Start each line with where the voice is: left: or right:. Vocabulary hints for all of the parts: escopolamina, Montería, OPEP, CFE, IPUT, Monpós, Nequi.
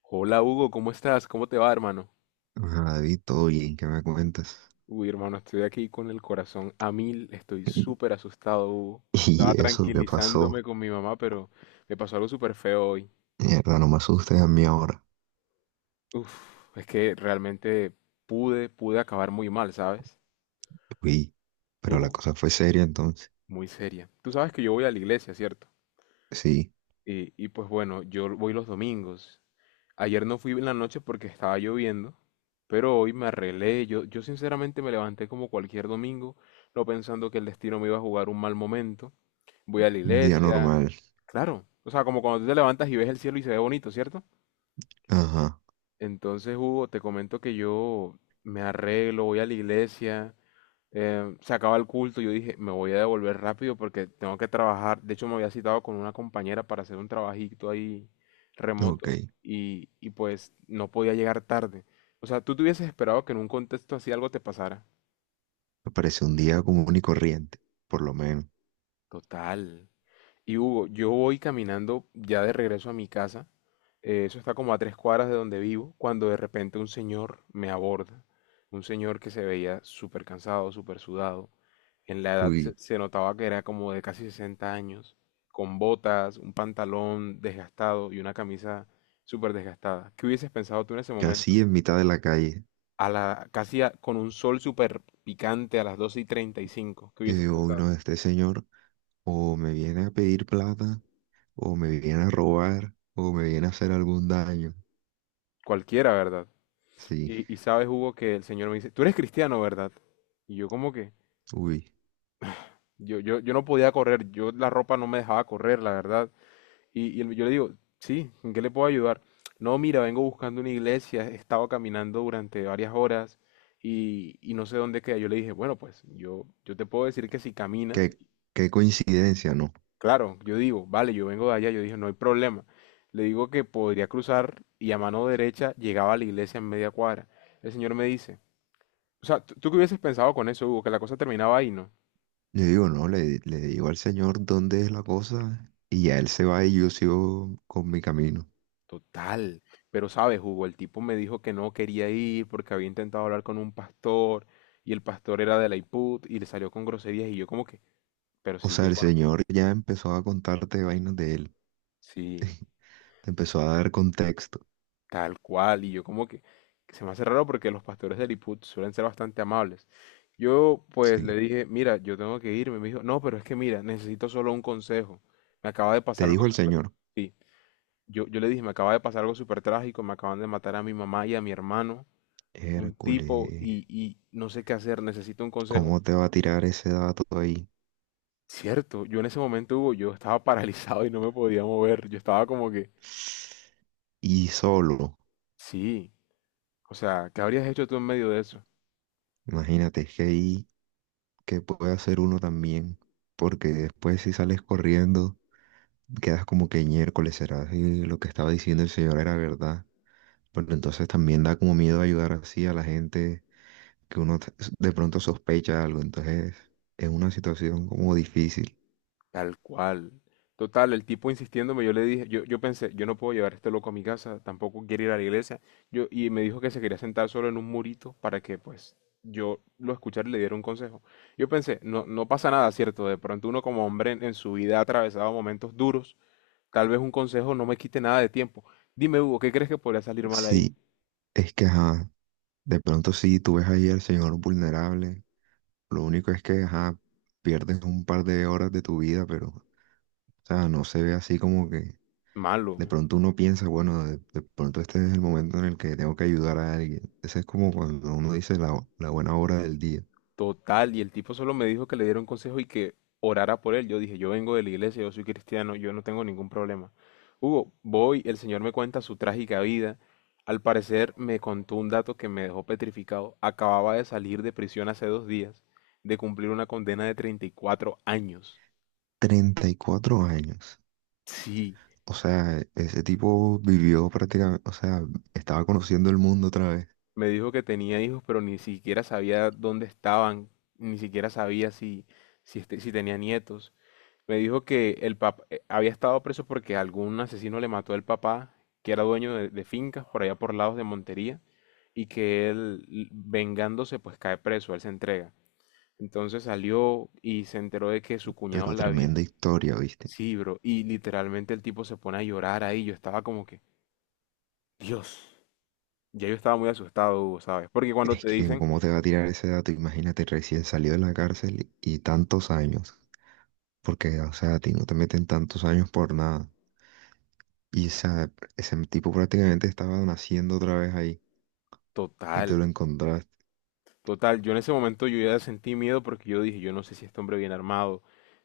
left: Hola Hugo, ¿cómo estás? ¿Cómo te va, hermano?
right: Hola, David, todo bien, ¿qué me cuentas?
left: Uy, hermano, estoy aquí con el corazón a mil, estoy súper asustado, Hugo. Estaba
right: ¿Y eso qué
left: tranquilizándome
right: pasó?
left: con mi mamá, pero me pasó algo súper feo hoy.
right: Mierda, no me asustes a mí ahora.
left: Uf, es que realmente pude acabar muy mal, ¿sabes?
right: Uy, pero la
left: Uh,
right: cosa fue seria entonces.
left: Muy seria. Tú sabes que yo voy a la iglesia, ¿cierto?
right: Sí,
left: Y pues bueno, yo voy los domingos. Ayer no fui en la noche porque estaba lloviendo, pero hoy me arreglé. Yo sinceramente me levanté como cualquier domingo, no pensando que el destino me iba a jugar un mal momento. Voy a la
right: un día
left: iglesia.
right: normal.
left: Claro, o sea, como cuando tú te levantas y ves el cielo y se ve bonito, ¿cierto?
right: Ajá,
left: Entonces, Hugo, te comento que yo me arreglo, voy a la iglesia, se acaba el culto, yo dije, me voy a devolver rápido porque tengo que trabajar. De hecho, me había citado con una compañera para hacer un trabajito ahí
right: ok.
left: remoto y pues no podía llegar tarde. O sea, tú te hubieses esperado que en un contexto así algo te pasara.
right: Me parece un día común y corriente, por lo menos.
left: Total. Y Hugo, yo voy caminando ya de regreso a mi casa. Eso está como a 3 cuadras de donde vivo, cuando de repente un señor me aborda. Un señor que se veía súper cansado, súper sudado. En la edad se,
right: Uy,
left: se notaba que era como de casi 60 años, con botas, un pantalón desgastado y una camisa súper desgastada. ¿Qué hubieses pensado tú en ese momento?
right: casi en mitad de la calle.
left: A la, casi a- con un sol súper picante a las 12:35. ¿Qué
right: Yo
left: hubieses
right: digo, uy,
left: pensado?
right: no, este señor o me viene a pedir plata, o me viene a robar, o me viene a hacer algún daño.
left: Cualquiera, ¿verdad?
right: Sí,
left: Y sabes, Hugo, que el Señor me dice, tú eres cristiano, ¿verdad? Y yo como que,
right: uy,
left: yo no podía correr, yo la ropa no me dejaba correr, la verdad. Yo le digo, sí, ¿en qué le puedo ayudar? No, mira, vengo buscando una iglesia, he estado caminando durante varias horas y no sé dónde queda. Yo le dije, bueno, pues yo te puedo decir que si caminas,
right: qué, qué coincidencia, ¿no?
left: claro, yo digo, vale, yo vengo de allá, yo dije, no hay problema. Le digo que podría cruzar y a mano derecha llegaba a la iglesia en media cuadra. El señor me dice, o sea, ¿tú qué hubieses pensado con eso, Hugo? Que la cosa terminaba ahí, ¿no?
right: Yo digo, no, le digo al Señor dónde es la cosa y ya Él se va y yo sigo con mi camino.
left: Total, pero sabes, Hugo, el tipo me dijo que no quería ir porque había intentado hablar con un pastor y el pastor era de la IPUT y le salió con groserías y yo como que, pero
right: O
left: si
right: sea,
left: yo
right: el
left: conozco,
right: Señor ya empezó a contarte vainas de Él.
left: sí,
right: Te empezó a dar contexto,
left: tal cual, y yo como que se me hace raro porque los pastores del IPUT suelen ser bastante amables. Yo pues le
right: sí.
left: dije, mira, yo tengo que irme, me dijo, no, pero es que mira, necesito solo un consejo, me acaba de pasar
right: Te
left: algo
right: dijo el
left: súper,
right: Señor,
left: sí, yo le dije, me acaba de pasar algo súper trágico, me acaban de matar a mi mamá y a mi hermano. Un tipo
right: Hércules,
left: y no sé qué hacer, necesito un consejo.
right: ¿cómo te va a tirar ese dato ahí?
left: Cierto, yo en ese momento, Hugo, yo estaba paralizado y no me podía mover. Yo estaba como que,
right: Y solo,
left: sí, o sea, ¿qué habrías hecho tú en medio de eso?
right: imagínate, es que ahí, que puede hacer uno también? Porque después si sales corriendo, quedas como que miércoles será si lo que estaba diciendo el Señor era verdad. Pero entonces también da como miedo ayudar así a la gente que de pronto sospecha algo. Entonces es una situación como difícil.
left: Tal cual. Total, el tipo insistiéndome, yo le dije, yo pensé, yo no puedo llevar a este loco a mi casa, tampoco quiere ir a la iglesia. Yo, y me dijo que se quería sentar solo en un murito para que, pues, yo lo escuchara y le diera un consejo. Yo pensé, no, no pasa nada, ¿cierto? De pronto uno como hombre en su vida ha atravesado momentos duros. Tal vez un consejo no me quite nada de tiempo. Dime, Hugo, ¿qué crees que podría salir mal ahí?
right: Sí, es que, ajá, de pronto sí, tú ves ahí al señor vulnerable. Lo único es que, ajá, pierdes un par de horas de tu vida, pero, o sea, no se ve así como que
left: Malo,
right: de pronto uno piensa, bueno, de pronto este es el momento en el que tengo que ayudar a alguien. Ese es como cuando uno dice la buena hora del día.
left: total. Y el tipo solo me dijo que le diera un consejo y que orara por él. Yo dije, yo vengo de la iglesia, yo soy cristiano, yo no tengo ningún problema. Hugo, voy, el Señor me cuenta su trágica vida. Al parecer me contó un dato que me dejó petrificado. Acababa de salir de prisión hace 2 días, de cumplir una condena de 34 años.
right: 34 años.
left: Sí,
right: O sea, ese tipo vivió prácticamente, o sea, estaba conociendo el mundo otra vez,
left: me dijo que tenía hijos, pero ni siquiera sabía dónde estaban, ni siquiera sabía si, si tenía nietos. Me dijo que el papá había estado preso porque algún asesino le mató al papá, que era dueño de fincas por allá por lados de Montería, y que él, vengándose, pues cae preso, él se entrega. Entonces salió y se enteró de que su cuñado
right: pero
left: la había.
right: tremenda historia, ¿viste?
left: Sí, bro, y literalmente el tipo se pone a llorar ahí. Yo estaba como que, Dios, ya yo estaba muy asustado, Hugo, ¿sabes? Porque cuando
right: Es
left: te
right: que,
left: dicen,
right: ¿cómo te va a tirar ese dato? Imagínate, recién salió de la cárcel y tantos años, porque, o sea, a ti no te meten tantos años por nada. Y esa, Ese tipo prácticamente estaba naciendo otra vez ahí y te
left: Total,
right: lo encontraste.
left: total. Yo en ese momento yo ya sentí miedo porque yo dije, yo no sé si este hombre viene armado.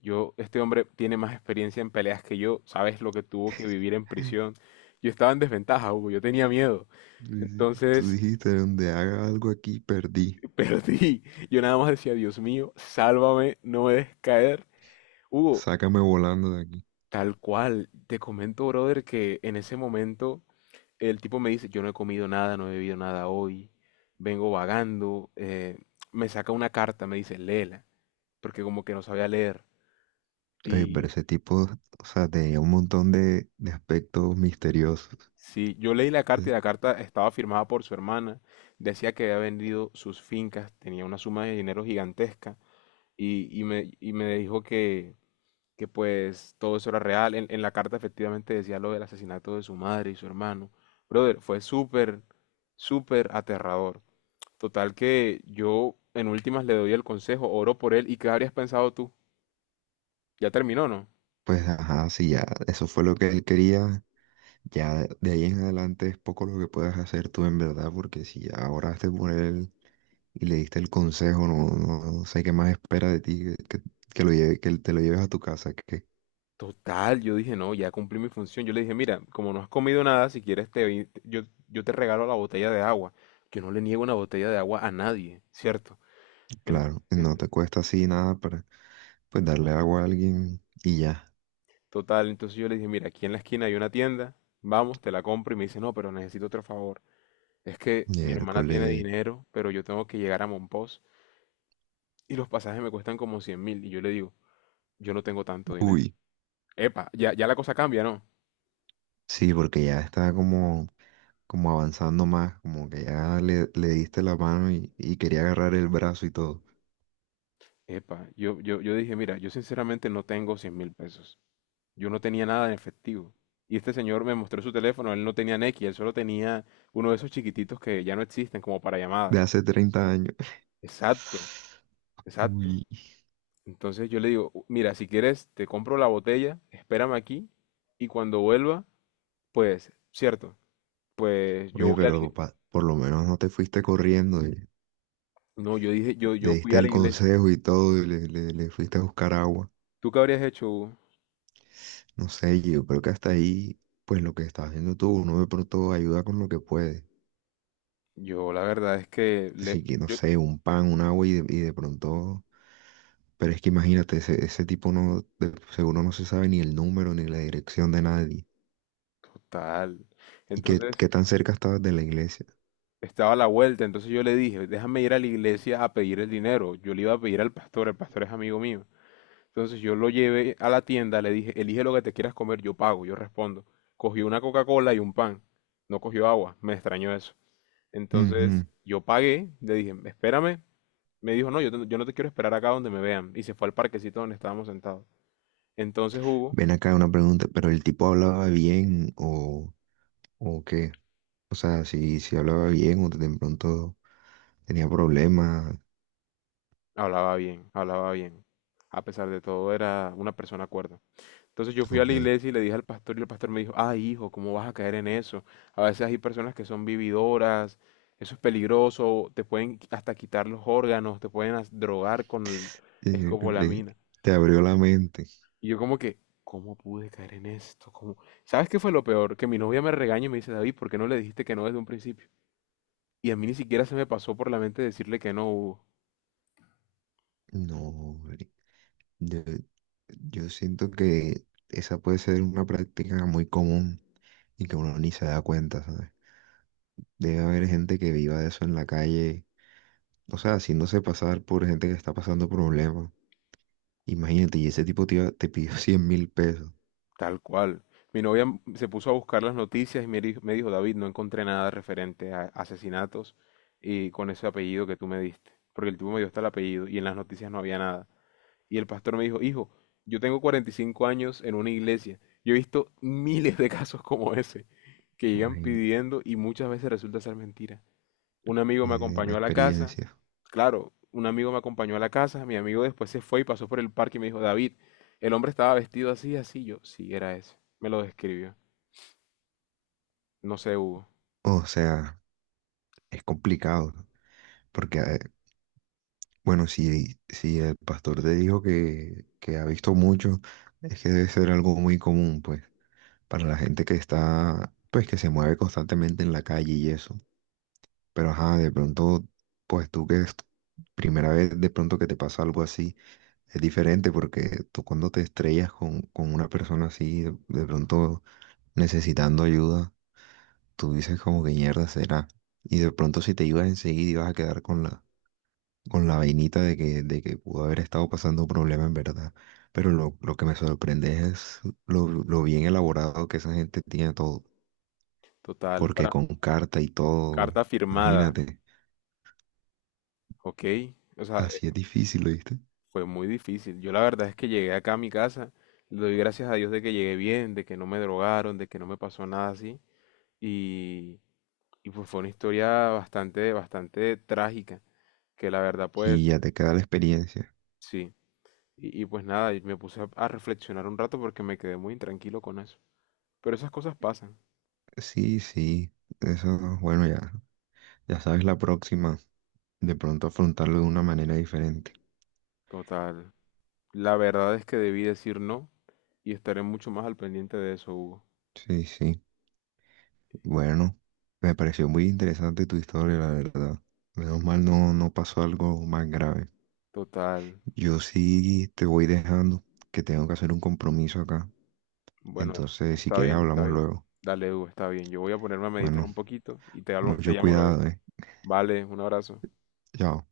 left: Yo, este hombre tiene más experiencia en peleas que yo. Sabes lo que tuvo que vivir en prisión. Yo estaba en desventaja, Hugo. Yo tenía miedo.
right: Tú
left: Entonces
right: dijiste, donde haga algo aquí, perdí.
left: perdí. Yo nada más decía, Dios mío, sálvame, no me dejes caer. Hugo,
right: Sácame volando de aquí.
left: tal cual. Te comento, brother, que en ese momento el tipo me dice, yo no he comido nada, no he bebido nada hoy. Vengo vagando. Me saca una carta, me dice, léela, porque como que no sabía leer.
right: Ver
left: Y
right: ese tipo, o sea, tenía un montón de aspectos misteriosos.
left: sí, yo leí la carta y
right: Es-
left: la carta estaba firmada por su hermana. Decía que había vendido sus fincas, tenía una suma de dinero gigantesca y me dijo que, pues todo eso era real. En la carta efectivamente decía lo del asesinato de su madre y su hermano. Brother, fue súper, súper aterrador. Total que yo en últimas le doy el consejo, oro por él. ¿Y qué habrías pensado tú? Ya terminó, ¿no?
right: Pues, ajá, si ya eso fue lo que él quería, ya de ahí en adelante es poco lo que puedas hacer tú en verdad, porque si ya oraste por él y le diste el consejo, no, no, no sé qué más espera de ti, que lo lleve, que te lo lleves a tu casa, que
left: Total, yo dije, no, ya cumplí mi función. Yo le dije, mira, como no has comido nada, si quieres yo te regalo la botella de agua. Yo no le niego una botella de agua a nadie, ¿cierto? En,
right: claro,
left: en-
right: no te cuesta así nada para, pues, darle agua a alguien y ya,
left: total, entonces yo le dije, mira, aquí en la esquina hay una tienda, vamos, te la compro. Y me dice, no, pero necesito otro favor. Es que mi hermana tiene
right: miércoles,
left: dinero, pero yo tengo que llegar a Monpós y los pasajes me cuestan como 100.000. Y yo le digo, yo no tengo tanto dinero.
right: uy.
left: Epa, ya, ya la cosa cambia, ¿no?
right: Sí, porque ya está como como avanzando más, como que ya le diste la mano y quería agarrar el brazo y todo,
left: Epa, yo dije, mira, yo sinceramente no tengo 100.000 pesos. Yo no tenía nada en efectivo. Y este señor me mostró su teléfono, él no tenía Nequi, él solo tenía uno de esos chiquititos que ya no existen como para llamadas.
right: de hace 30 años.
left: Exacto, exacto.
right: Uy.
left: Entonces yo le digo, "Mira, si quieres te compro la botella, espérame aquí y cuando vuelva, pues, cierto, pues yo
right: Oye,
left: voy a la
right: pero
left: iglesia".
right: por lo menos no te fuiste corriendo, y
left: No, yo dije, yo,
right: le
left: yo fui
right: diste
left: a la
right: el
left: iglesia.
right: consejo y todo, y le fuiste a buscar agua.
left: ¿Tú qué habrías hecho, Hugo?
right: No sé, yo creo que hasta ahí, pues lo que estás haciendo tú, uno de pronto ayuda con lo que puede.
left: Yo la verdad es que le,
right: Así que, no
left: yo,
right: sé, un pan, un agua y de pronto... Pero es que imagínate, ese tipo no, seguro no se sabe ni el número ni la dirección de nadie.
left: total.
right: ¿Y qué,
left: Entonces,
right: qué tan cerca estabas de la iglesia?
left: estaba a la vuelta, entonces yo le dije, déjame ir a la iglesia a pedir el dinero. Yo le iba a pedir al pastor, el pastor es amigo mío. Entonces yo lo llevé a la tienda, le dije, elige lo que te quieras comer, yo pago, yo respondo. Cogió una Coca-Cola y un pan, no cogió agua, me extrañó eso. Entonces
right: Ujú.
left: yo pagué, le dije, espérame. Me dijo, no, yo, yo no te quiero esperar acá donde me vean. Y se fue al parquecito donde estábamos sentados. Entonces Hugo
right: Ven acá una pregunta, pero el tipo hablaba bien o, ¿o qué? O sea, si, si hablaba bien o de pronto tenía problemas,
left: hablaba bien, hablaba bien. A pesar de todo, era una persona cuerda. Entonces yo fui a
right: ok.
left: la iglesia y le dije al pastor y el pastor me dijo, ah, hijo, ¿cómo vas a caer en eso? A veces hay personas que son vividoras, eso es peligroso, te pueden hasta quitar los órganos, te pueden drogar con
right: Y le-
left: escopolamina.
right: te abrió la mente.
left: Y yo como que, ¿cómo pude caer en esto? ¿Cómo? ¿Sabes qué fue lo peor? Que mi novia me regaña y me dice, David, ¿por qué no le dijiste que no desde un principio? Y a mí ni siquiera se me pasó por la mente decirle que no, Hugo.
right: No, marica, yo, yo siento que esa puede ser una práctica muy común y que uno ni se da cuenta, ¿sabes? Debe haber gente que viva de eso en la calle, o sea, haciéndose pasar por gente que está pasando problemas. Imagínate, y ese tipo te, te pidió 100.000 pesos.
left: Tal cual. Mi novia se puso a buscar las noticias y me dijo, David, no encontré nada referente a asesinatos y con ese apellido que tú me diste. Porque el tipo me dio hasta el apellido y en las noticias no había nada. Y el pastor me dijo, hijo, yo tengo 45 años en una iglesia. Yo he visto miles de casos como ese que llegan
right: Imagínate,
left: pidiendo y muchas veces resulta ser mentira. Un amigo me
right: y de la
left: acompañó a la casa.
right: experiencia.
left: Claro, un amigo me acompañó a la casa. Mi amigo después se fue y pasó por el parque y me dijo, David, el hombre estaba vestido así, así. Yo, sí, era ese. Me lo describió. No sé, Hugo.
right: O sea, es complicado, ¿no? Porque, bueno, si, si el pastor te dijo que ha visto mucho, es que debe ser algo muy común, pues, para la gente que está, pues, que se mueve constantemente en la calle y eso. Pero, ajá, de pronto, pues tú que es tu primera vez de pronto que te pasa algo así, es diferente porque tú cuando te estrellas con una persona así, de pronto necesitando ayuda, tú dices como que mierda será. Y de pronto si te ibas enseguida ibas a quedar con con la vainita de que pudo haber estado pasando un problema en verdad. Pero lo que me sorprende es lo bien elaborado que esa gente tiene todo.
left: Total,
right: Porque
left: para
right: con carta y todo,
left: carta firmada,
right: imagínate,
left: ¿ok? O sea,
right: así es difícil, ¿viste?
left: fue muy difícil. Yo la verdad es que llegué acá a mi casa. Le doy gracias a Dios de que llegué bien, de que no me drogaron, de que no me pasó nada así. Y, y pues fue una historia bastante, bastante trágica, que la verdad
right: Y
left: pues
right: ya te queda la experiencia.
left: sí. Y pues nada, y me puse a reflexionar un rato porque me quedé muy intranquilo con eso. Pero esas cosas pasan.
right: Sí, sí, eso, bueno, ya, ya sabes la próxima, de pronto afrontarlo de una manera diferente.
left: Total. La verdad es que debí decir no y estaré mucho más al pendiente de eso, Hugo.
right: Sí, sí. Bueno, me pareció muy interesante tu historia, la verdad. Menos mal no, no pasó algo más grave.
left: Total.
right: Yo sí te voy dejando que tengo que hacer un compromiso acá.
left: Bueno,
right: Entonces, si
left: está
right: quieres,
left: bien, está
right: hablamos
left: bien.
right: luego.
left: Dale, Hugo, está bien. Yo voy a ponerme a meditar
right: Bueno,
left: un poquito y te
right: mucho
left: llamo luego.
right: cuidado, ¿eh?
left: Vale, un abrazo.
right: Chao.